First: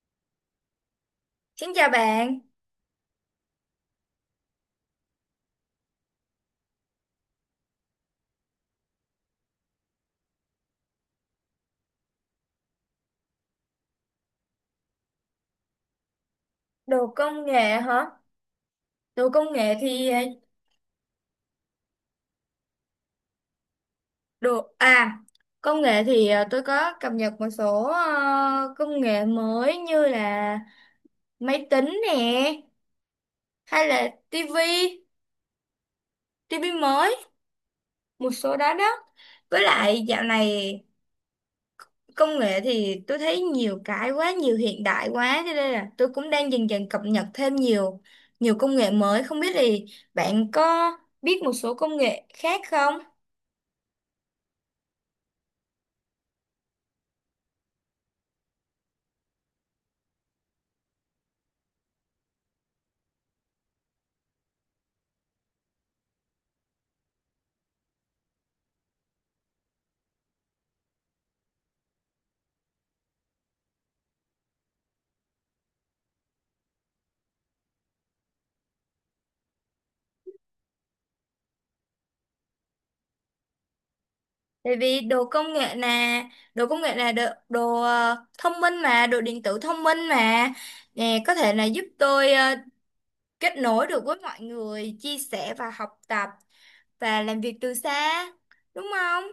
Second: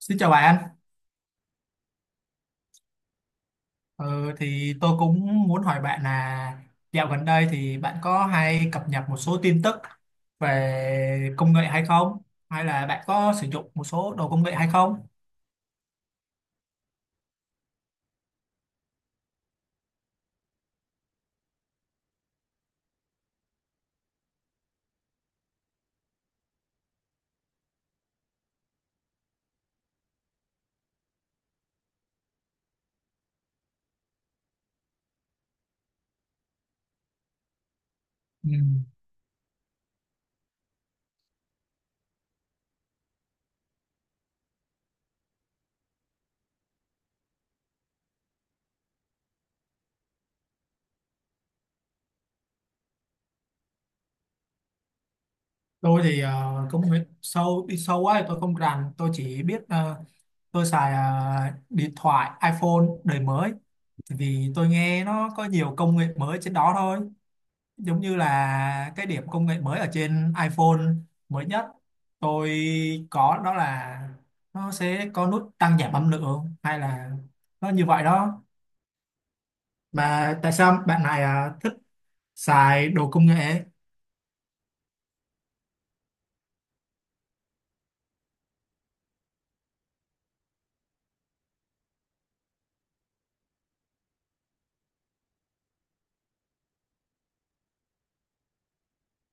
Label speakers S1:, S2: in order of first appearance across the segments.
S1: Xin chào bạn.
S2: Xin chào bạn.
S1: ờ, thì tôi cũng muốn hỏi bạn là dạo gần đây thì bạn có hay cập nhật một số tin tức về công nghệ hay không? Hay là bạn có sử dụng một số đồ công nghệ hay không?
S2: Đồ công nghệ hả? Đồ công nghệ thì đồ à công nghệ thì tôi có cập nhật một số công nghệ mới như là máy tính nè, hay là tivi tivi mới, một
S1: Ừ.
S2: số đó đó. Với lại dạo này công nghệ thì tôi thấy nhiều cái quá, nhiều hiện đại quá, cho nên là tôi cũng đang dần dần cập nhật thêm nhiều nhiều công nghệ mới. Không biết thì bạn có biết một số công nghệ khác không?
S1: Tôi thì công nghệ sâu đi sâu quá thì tôi không rành, tôi chỉ biết tôi xài điện thoại iPhone đời mới, vì tôi nghe nó có nhiều công nghệ mới trên đó thôi. Giống như là cái điểm công nghệ mới ở trên iPhone mới nhất tôi có, đó là nó sẽ có nút tăng giảm âm lượng, hay là nó như vậy đó. Mà tại sao bạn này à, thích xài đồ công nghệ?
S2: Tại vì đồ công nghệ là đồ thông minh mà, đồ điện tử thông minh mà nè, có thể là giúp tôi kết nối được với mọi người, chia sẻ và học tập và làm việc từ xa, đúng không?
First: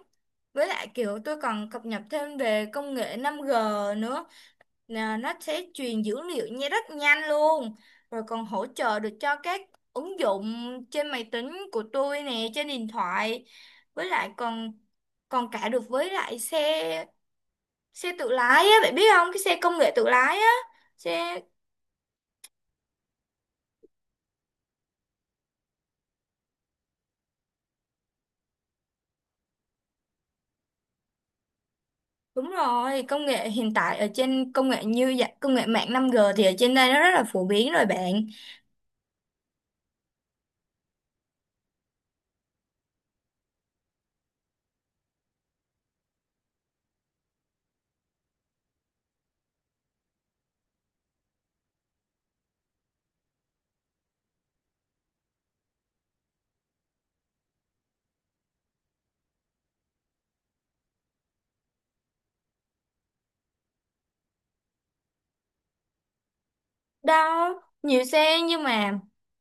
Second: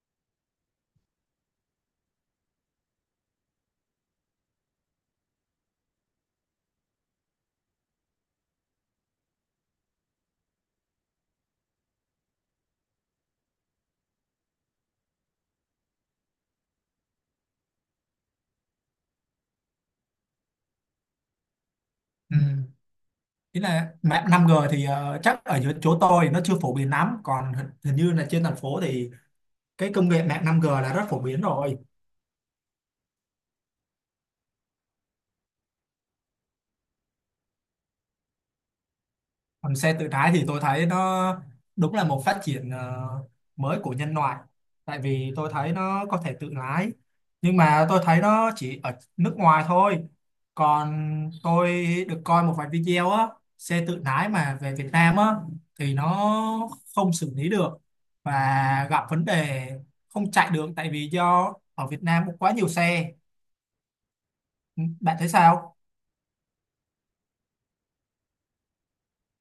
S2: Với lại kiểu tôi còn cập nhật thêm về công nghệ 5G nữa. Nè, nó sẽ truyền dữ liệu nha, rất nhanh luôn, rồi còn hỗ trợ được cho các ứng dụng trên máy tính của tôi nè, trên điện thoại, với lại còn còn cả được với lại xe xe tự lái á, bạn biết không, cái xe công nghệ tự lái á, xe.
S1: Ừ. Ý là mạng 5G thì chắc ở dưới chỗ tôi thì nó chưa phổ biến lắm, còn hình hình như là trên thành phố thì cái công nghệ mạng 5G là rất phổ biến rồi.
S2: Đúng rồi, công nghệ hiện tại ở trên công nghệ như vậy công nghệ mạng 5G thì ở trên đây nó rất là phổ biến rồi bạn.
S1: Còn xe tự lái thì tôi thấy nó đúng là một phát triển mới của nhân loại, tại vì tôi thấy nó có thể tự lái, nhưng mà tôi thấy nó chỉ ở nước ngoài thôi. Còn tôi được coi một vài video á, xe tự lái mà về Việt Nam á, thì nó không xử lý được và gặp vấn đề, không chạy được tại vì do ở Việt Nam có quá nhiều xe. Bạn thấy sao?
S2: Đâu, nhiều xe nhưng mà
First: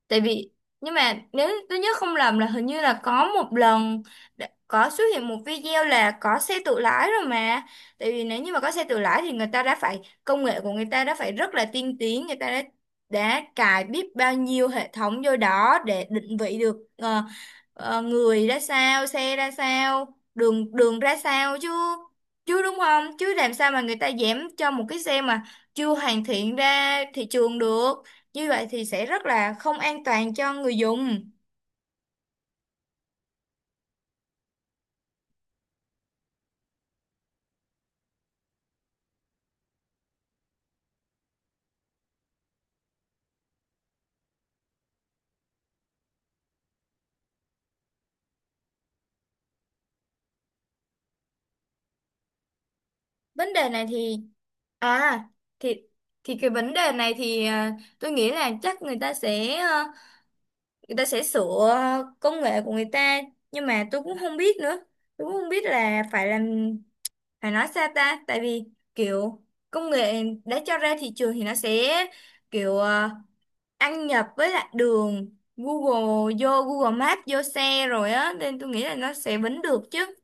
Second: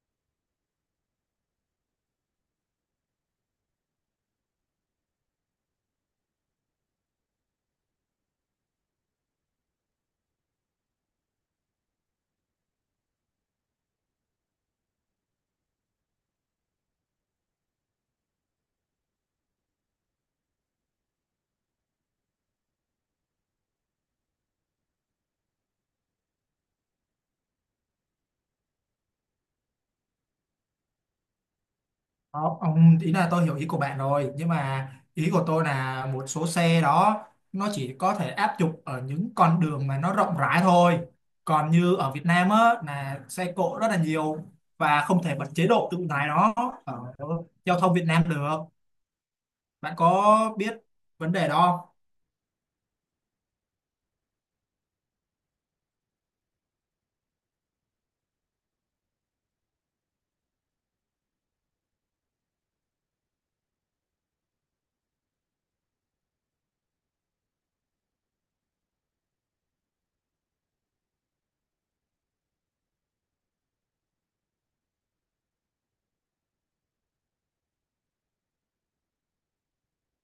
S2: tại vì nhưng mà nếu tôi nhớ không lầm là hình như là có một lần có xuất hiện một video là có xe tự lái rồi mà. Tại vì nếu như mà có xe tự lái thì người ta đã phải công nghệ của người ta đã phải rất là tiên tiến, người ta đã cài biết bao nhiêu hệ thống vô đó để định vị được người ra sao, xe ra sao, đường đường ra sao chứ, đúng không, chứ làm sao mà người ta dám cho một cái xe mà chưa hoàn thiện ra thị trường được, như vậy thì sẽ rất là không an toàn cho người dùng.
S1: Không, ông ý là tôi hiểu ý của bạn rồi, nhưng mà ý của tôi là một số xe đó nó chỉ có thể áp dụng ở những con đường mà nó rộng rãi thôi. Còn như ở Việt Nam á là xe cộ rất là nhiều, và không thể bật chế độ tự lái nó ở giao thông Việt Nam được. Bạn có biết vấn đề đó không?
S2: Vấn đề này thì à thì thì Cái vấn đề này thì tôi nghĩ là chắc người ta sẽ người ta sẽ sửa công nghệ của người ta, nhưng mà tôi cũng không biết nữa, tôi cũng không biết là phải làm, phải nói sao ta. Tại vì kiểu công nghệ đã cho ra thị trường thì nó sẽ kiểu ăn nhập với lại đường Google, vô Google Maps vô xe rồi á, nên tôi nghĩ là nó sẽ bính được chứ.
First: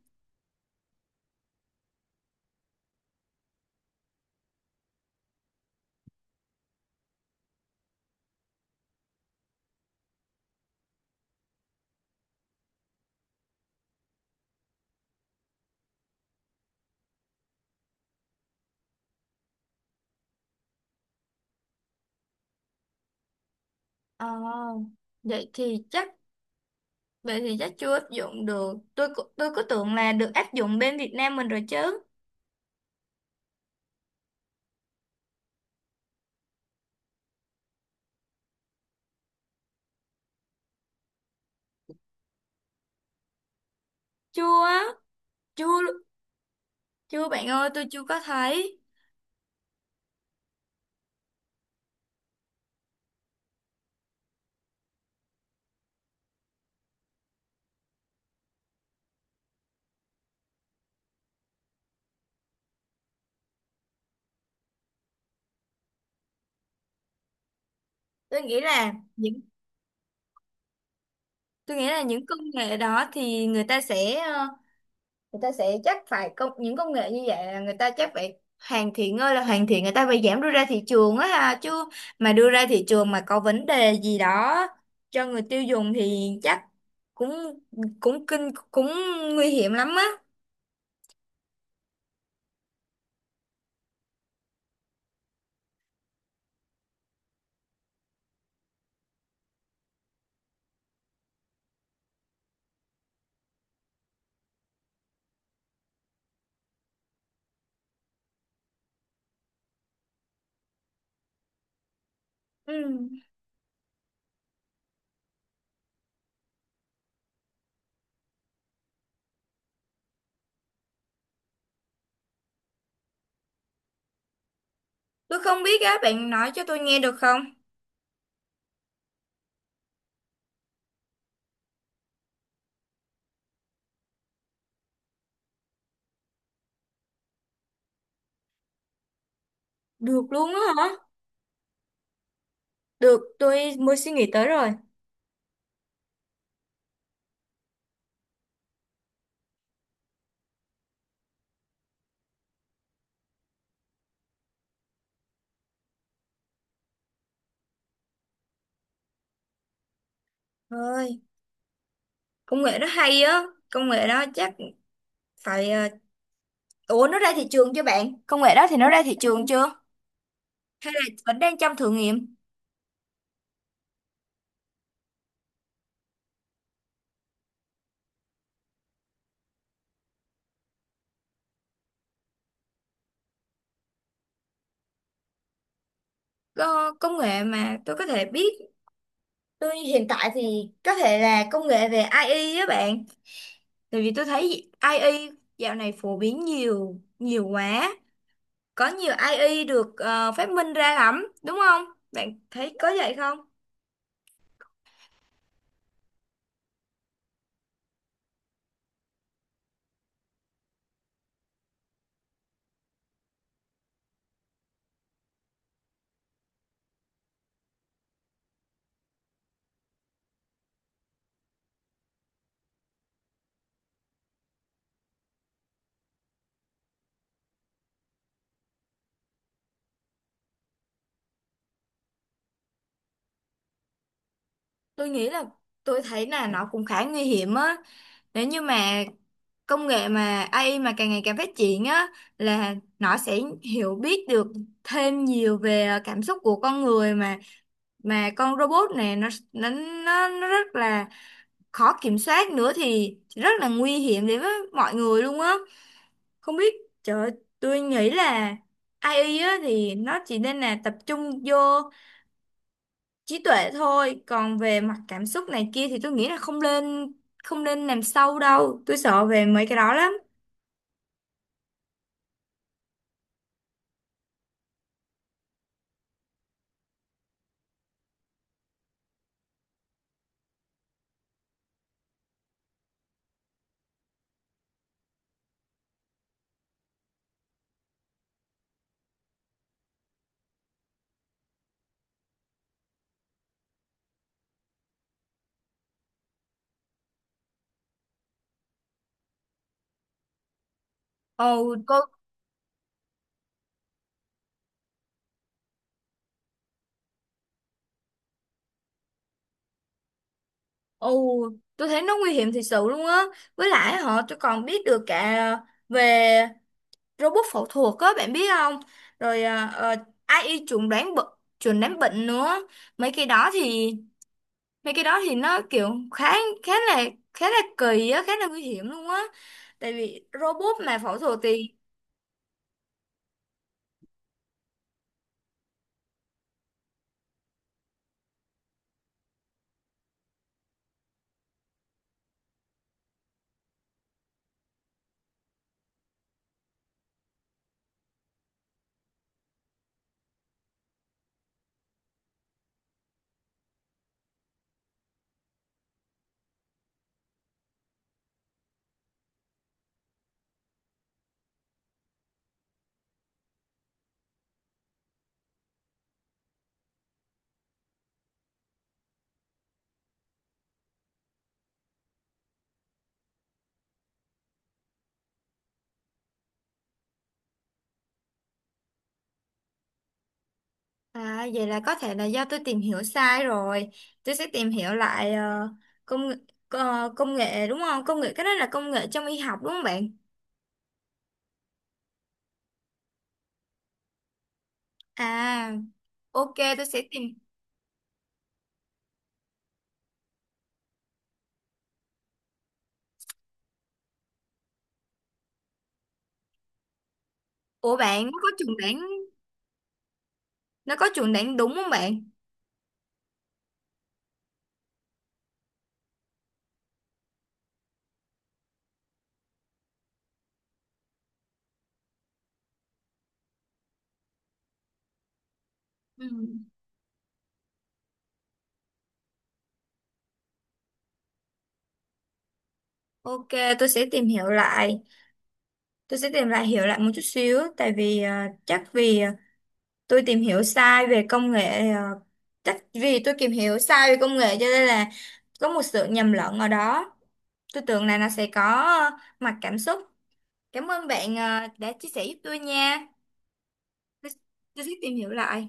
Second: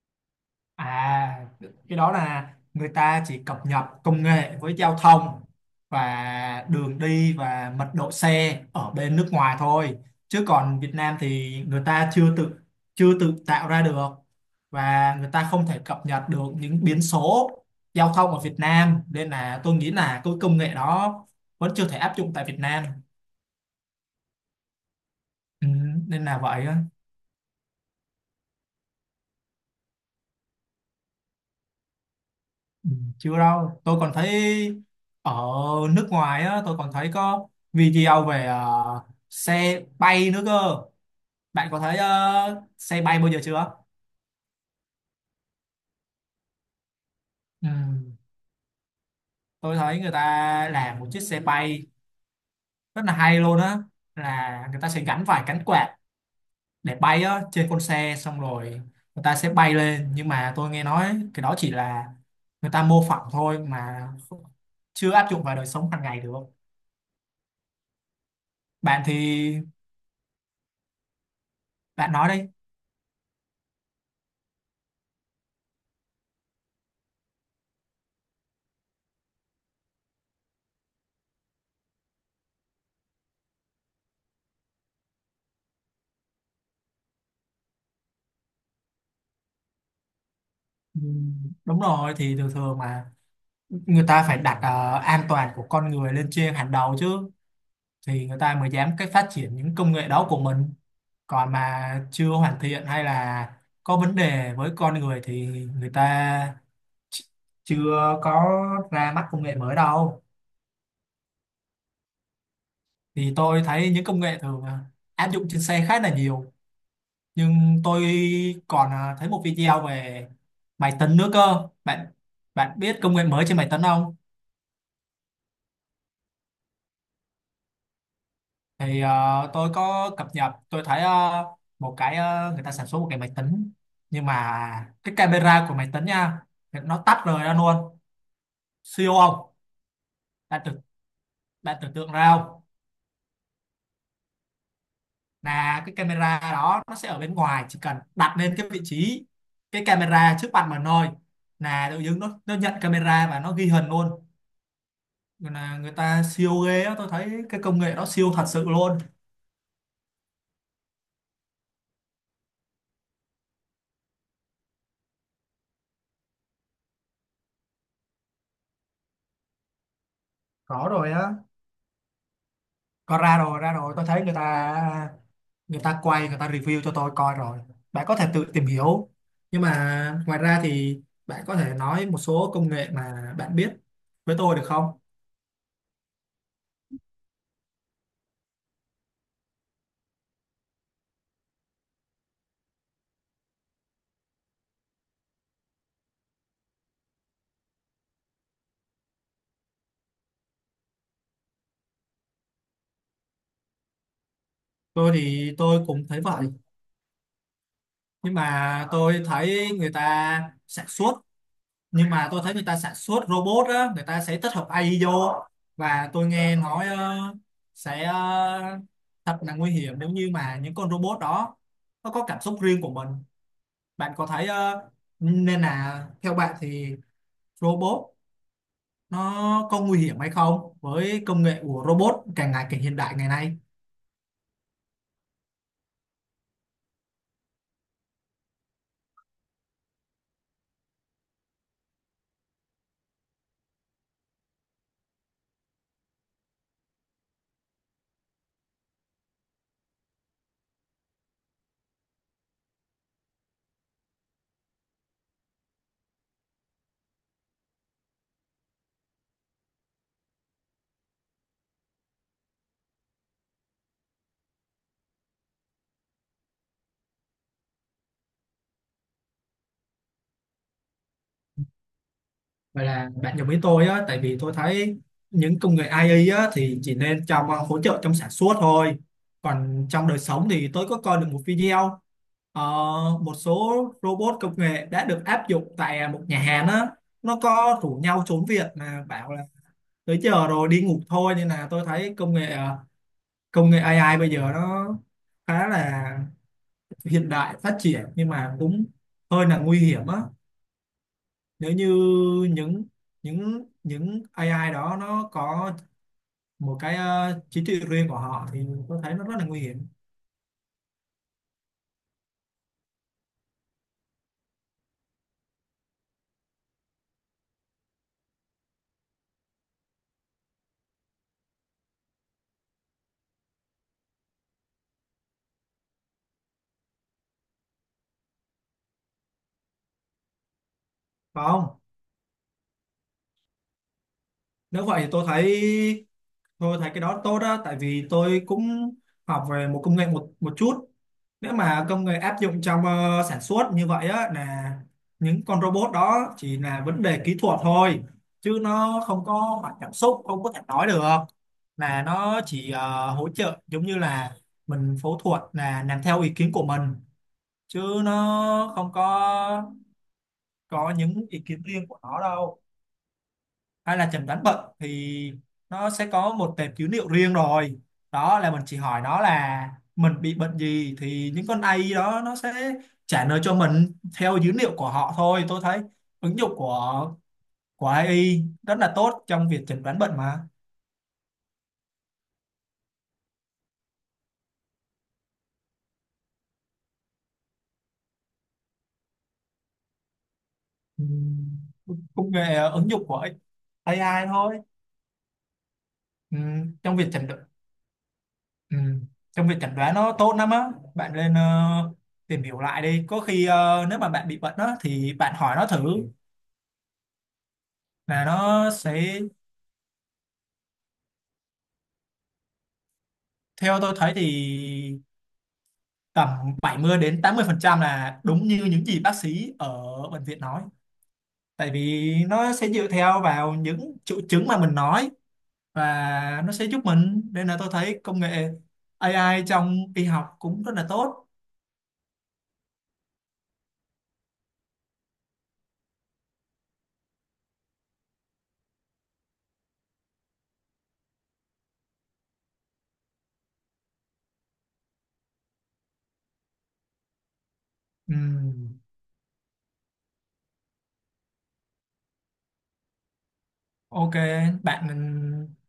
S1: À, cái đó là người ta chỉ cập nhật công nghệ với giao thông và đường đi và mật độ xe ở bên nước ngoài thôi. Chứ còn Việt Nam thì người ta chưa tự tạo ra được, và người ta không thể cập nhật được những biến số giao thông ở Việt Nam, nên là tôi nghĩ là cái công nghệ đó vẫn chưa thể áp dụng tại Việt Nam.
S2: ờ, vậy
S1: Ừ,
S2: thì chắc
S1: nên là vậy.
S2: Vậy thì chắc chưa áp dụng được, tôi cứ tưởng là được áp dụng bên Việt Nam mình rồi chứ.
S1: Ừ, chưa đâu. Tôi còn thấy ở nước ngoài á, tôi còn thấy có video về xe bay nữa cơ. Bạn có thấy xe bay bao giờ chưa?
S2: Chưa, chưa, chưa bạn
S1: Ừ,
S2: ơi, tôi chưa có thấy.
S1: tôi thấy người ta làm một chiếc xe bay rất là hay luôn á, là người ta sẽ gắn phải cánh quạt để bay á trên con xe, xong rồi người ta sẽ bay lên. Nhưng mà tôi nghe nói cái đó chỉ là người ta mô phỏng thôi mà, chưa áp dụng vào đời sống hàng ngày được.
S2: tôi nghĩ là
S1: Bạn thì
S2: những tôi nghĩ là
S1: bạn
S2: những
S1: nói
S2: công
S1: đi.
S2: nghệ đó thì người ta sẽ người ta sẽ chắc phải những công nghệ như vậy là người ta chắc phải hoàn thiện ơi là hoàn thiện, người ta phải giảm đưa ra thị trường á ha chứ. Mà đưa ra thị trường mà có vấn đề gì đó cho người tiêu dùng thì chắc cũng, cũng kinh cũng nguy hiểm lắm á.
S1: Ừ, đúng rồi. Thì thường thường mà người ta phải đặt an toàn của con người lên trên hàng đầu chứ, thì người ta mới dám cái phát triển những công nghệ đó của mình. Còn mà chưa hoàn thiện hay là có vấn đề với con người thì người ta ch- chưa có ra mắt công nghệ mới đâu.
S2: Ừ.
S1: Thì tôi thấy những công nghệ thường áp dụng trên xe khá là nhiều, nhưng tôi còn thấy một video về máy tính nữa cơ bạn. Bạn biết công nghệ mới trên máy tính không?
S2: Tôi không biết á, bạn nói cho tôi nghe được không?
S1: Thì tôi có cập nhật, tôi thấy một cái người ta sản xuất một cái máy tính, nhưng mà cái camera của máy tính nha, nó tách rời ra luôn. Siêu không?
S2: Được luôn á
S1: bạn tưởng
S2: hả?
S1: Bạn tưởng tượng ra không?
S2: Được, tôi mới suy nghĩ tới rồi.
S1: Là cái camera đó nó sẽ ở bên ngoài, chỉ cần đặt lên cái vị trí cái camera trước mặt mình thôi, là tự dưng nó nhận camera và nó ghi hình luôn. Nên là người ta siêu ghê á, tôi thấy cái công nghệ đó siêu thật sự luôn.
S2: Ơi, công nghệ đó hay á. Công nghệ đó chắc phải ờ, Ủa, nó ra thị trường chưa bạn, công nghệ đó thì nó ra thị trường chưa
S1: Có
S2: hay là
S1: rồi á.
S2: vẫn đang trong thử nghiệm?
S1: Có, ra rồi, ra rồi. Tôi thấy người ta, người ta quay, người ta review cho tôi coi rồi. Bạn có thể tự tìm hiểu. Nhưng mà ngoài ra thì bạn có thể nói một số công nghệ mà bạn biết với tôi được không?
S2: Ờ, Công nghệ mà tôi có thể biết, tôi hiện tại thì có thể là công nghệ về AI á bạn, tại vì tôi thấy AI dạo này phổ biến nhiều nhiều quá, có nhiều AI được phát minh ra lắm, đúng không, bạn thấy có vậy không?
S1: Tôi thì tôi cũng thấy vậy. Nhưng mà tôi thấy người ta sản xuất, nhưng mà tôi thấy người ta sản xuất robot á, người ta sẽ tích hợp AI vô. Và tôi nghe nói sẽ thật là nguy hiểm nếu như mà những con robot đó nó có cảm xúc riêng của mình. Bạn có thấy nên là theo bạn thì robot nó có nguy hiểm hay không với công nghệ của robot càng ngày càng hiện đại ngày nay?
S2: tôi nghĩ là tôi thấy là nó cũng khá nguy hiểm á, nếu như mà công nghệ mà AI mà càng ngày càng phát triển á, là nó sẽ hiểu biết được thêm nhiều về cảm xúc của con người, mà con robot này nó rất là khó kiểm soát nữa thì rất là nguy hiểm đến với mọi người luôn á. Không biết, trời ơi, tôi nghĩ là AI á, thì nó chỉ nên là tập trung vô trí tuệ thôi, còn về mặt cảm xúc này kia thì tôi nghĩ là không nên, không nên làm sâu đâu, tôi sợ về mấy cái đó lắm.
S1: Vậy là bạn đồng ý tôi á. Tại vì tôi thấy những công nghệ AI á thì chỉ nên trong hỗ trợ trong sản xuất thôi. Còn trong đời sống thì tôi có coi được một video ờ, một số robot công nghệ đã được áp dụng tại một nhà hàng á, nó có rủ nhau trốn việc mà bảo là tới giờ rồi đi ngủ thôi. Nên là tôi thấy công nghệ công nghệ AI bây giờ nó khá là hiện đại phát triển, nhưng mà cũng hơi là nguy hiểm á, nếu
S2: Ồ
S1: như
S2: cô,
S1: những những AI đó nó có một cái trí tuệ riêng của họ thì tôi thấy nó rất là nguy hiểm.
S2: ồ, tôi thấy nó nguy hiểm thật sự luôn á, với lại họ, tôi còn biết được cả về robot phẫu thuật á, bạn biết không? Rồi AI chuẩn đoán bệnh, chuẩn đoán bệnh nữa. mấy cái đó thì Mấy cái đó thì nó kiểu khá, khá là khá là kỳ á, khá là nguy hiểm luôn á, tại vì robot mà phẫu thuật
S1: Phải không?
S2: thì.
S1: Nếu vậy thì tôi thấy, tôi thấy cái đó tốt đó. Tại vì tôi cũng học về một công nghệ một một chút. Nếu mà công nghệ áp dụng trong sản xuất như vậy á, là những con robot đó chỉ là vấn đề kỹ thuật thôi, chứ nó không có mặt cảm xúc, không có thể nói được. Là nó chỉ hỗ trợ, giống như là mình phẫu thuật là làm theo ý kiến của mình, chứ nó không có có những ý kiến riêng của nó đâu. Hay là chẩn đoán bệnh thì nó sẽ có một tệp dữ liệu riêng rồi, đó là mình chỉ hỏi nó là mình bị bệnh gì, thì những con AI đó nó sẽ trả lời cho mình theo dữ liệu của họ thôi. Tôi thấy ứng dụng của AI rất là tốt trong việc chẩn đoán bệnh mà.
S2: À, vậy là có thể là do tôi tìm hiểu sai rồi, tôi sẽ tìm hiểu lại công nghệ, công nghệ đúng không, công nghệ cái đó là công nghệ trong y học đúng không bạn?
S1: Ừm, công nghệ ứng dụng của AI thôi.
S2: À, ok, tôi
S1: Trong
S2: sẽ
S1: việc
S2: tìm.
S1: chẩn đoán, ừm, trong việc chẩn đoán nó tốt lắm á. Bạn lên tìm hiểu lại đi, có khi nếu mà bạn bị bệnh đó thì bạn hỏi nó thử,
S2: Ủa bạn,
S1: là
S2: nó có
S1: nó
S2: chuẩn đoán,
S1: sẽ.
S2: nó có chuẩn đoán đúng không bạn?
S1: Theo tôi thấy thì tầm 70% đến 80% là đúng như những gì bác sĩ ở bệnh viện nói. Tại vì nó sẽ dựa theo vào những triệu chứng mà mình nói,
S2: Ừ.
S1: và nó sẽ giúp mình. Nên là tôi thấy công nghệ AI trong y học cũng rất là tốt.
S2: Ok, tôi sẽ tìm hiểu lại. Tôi sẽ tìm lại hiểu lại một chút xíu, tại vì chắc vì tôi tìm hiểu sai về công nghệ, à, chắc vì tôi tìm hiểu sai về công nghệ cho nên là có một sự nhầm lẫn ở đó. Tôi tưởng là nó sẽ có
S1: Ừm,
S2: mặt cảm xúc. Cảm ơn bạn đã chia sẻ giúp tôi nha.
S1: ok
S2: Tôi, tôi
S1: bạn
S2: sẽ tìm hiểu lại.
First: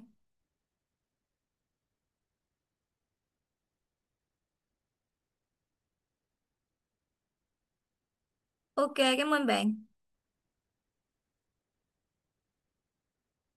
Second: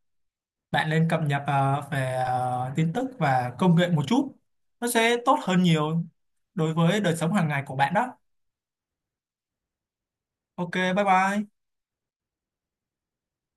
S1: bạn nên cập nhật về tin tức và công nghệ một chút, nó sẽ tốt hơn nhiều đối với đời sống hàng ngày của bạn đó.
S2: Ok, cảm ơn bạn.
S1: Ok, bye bye.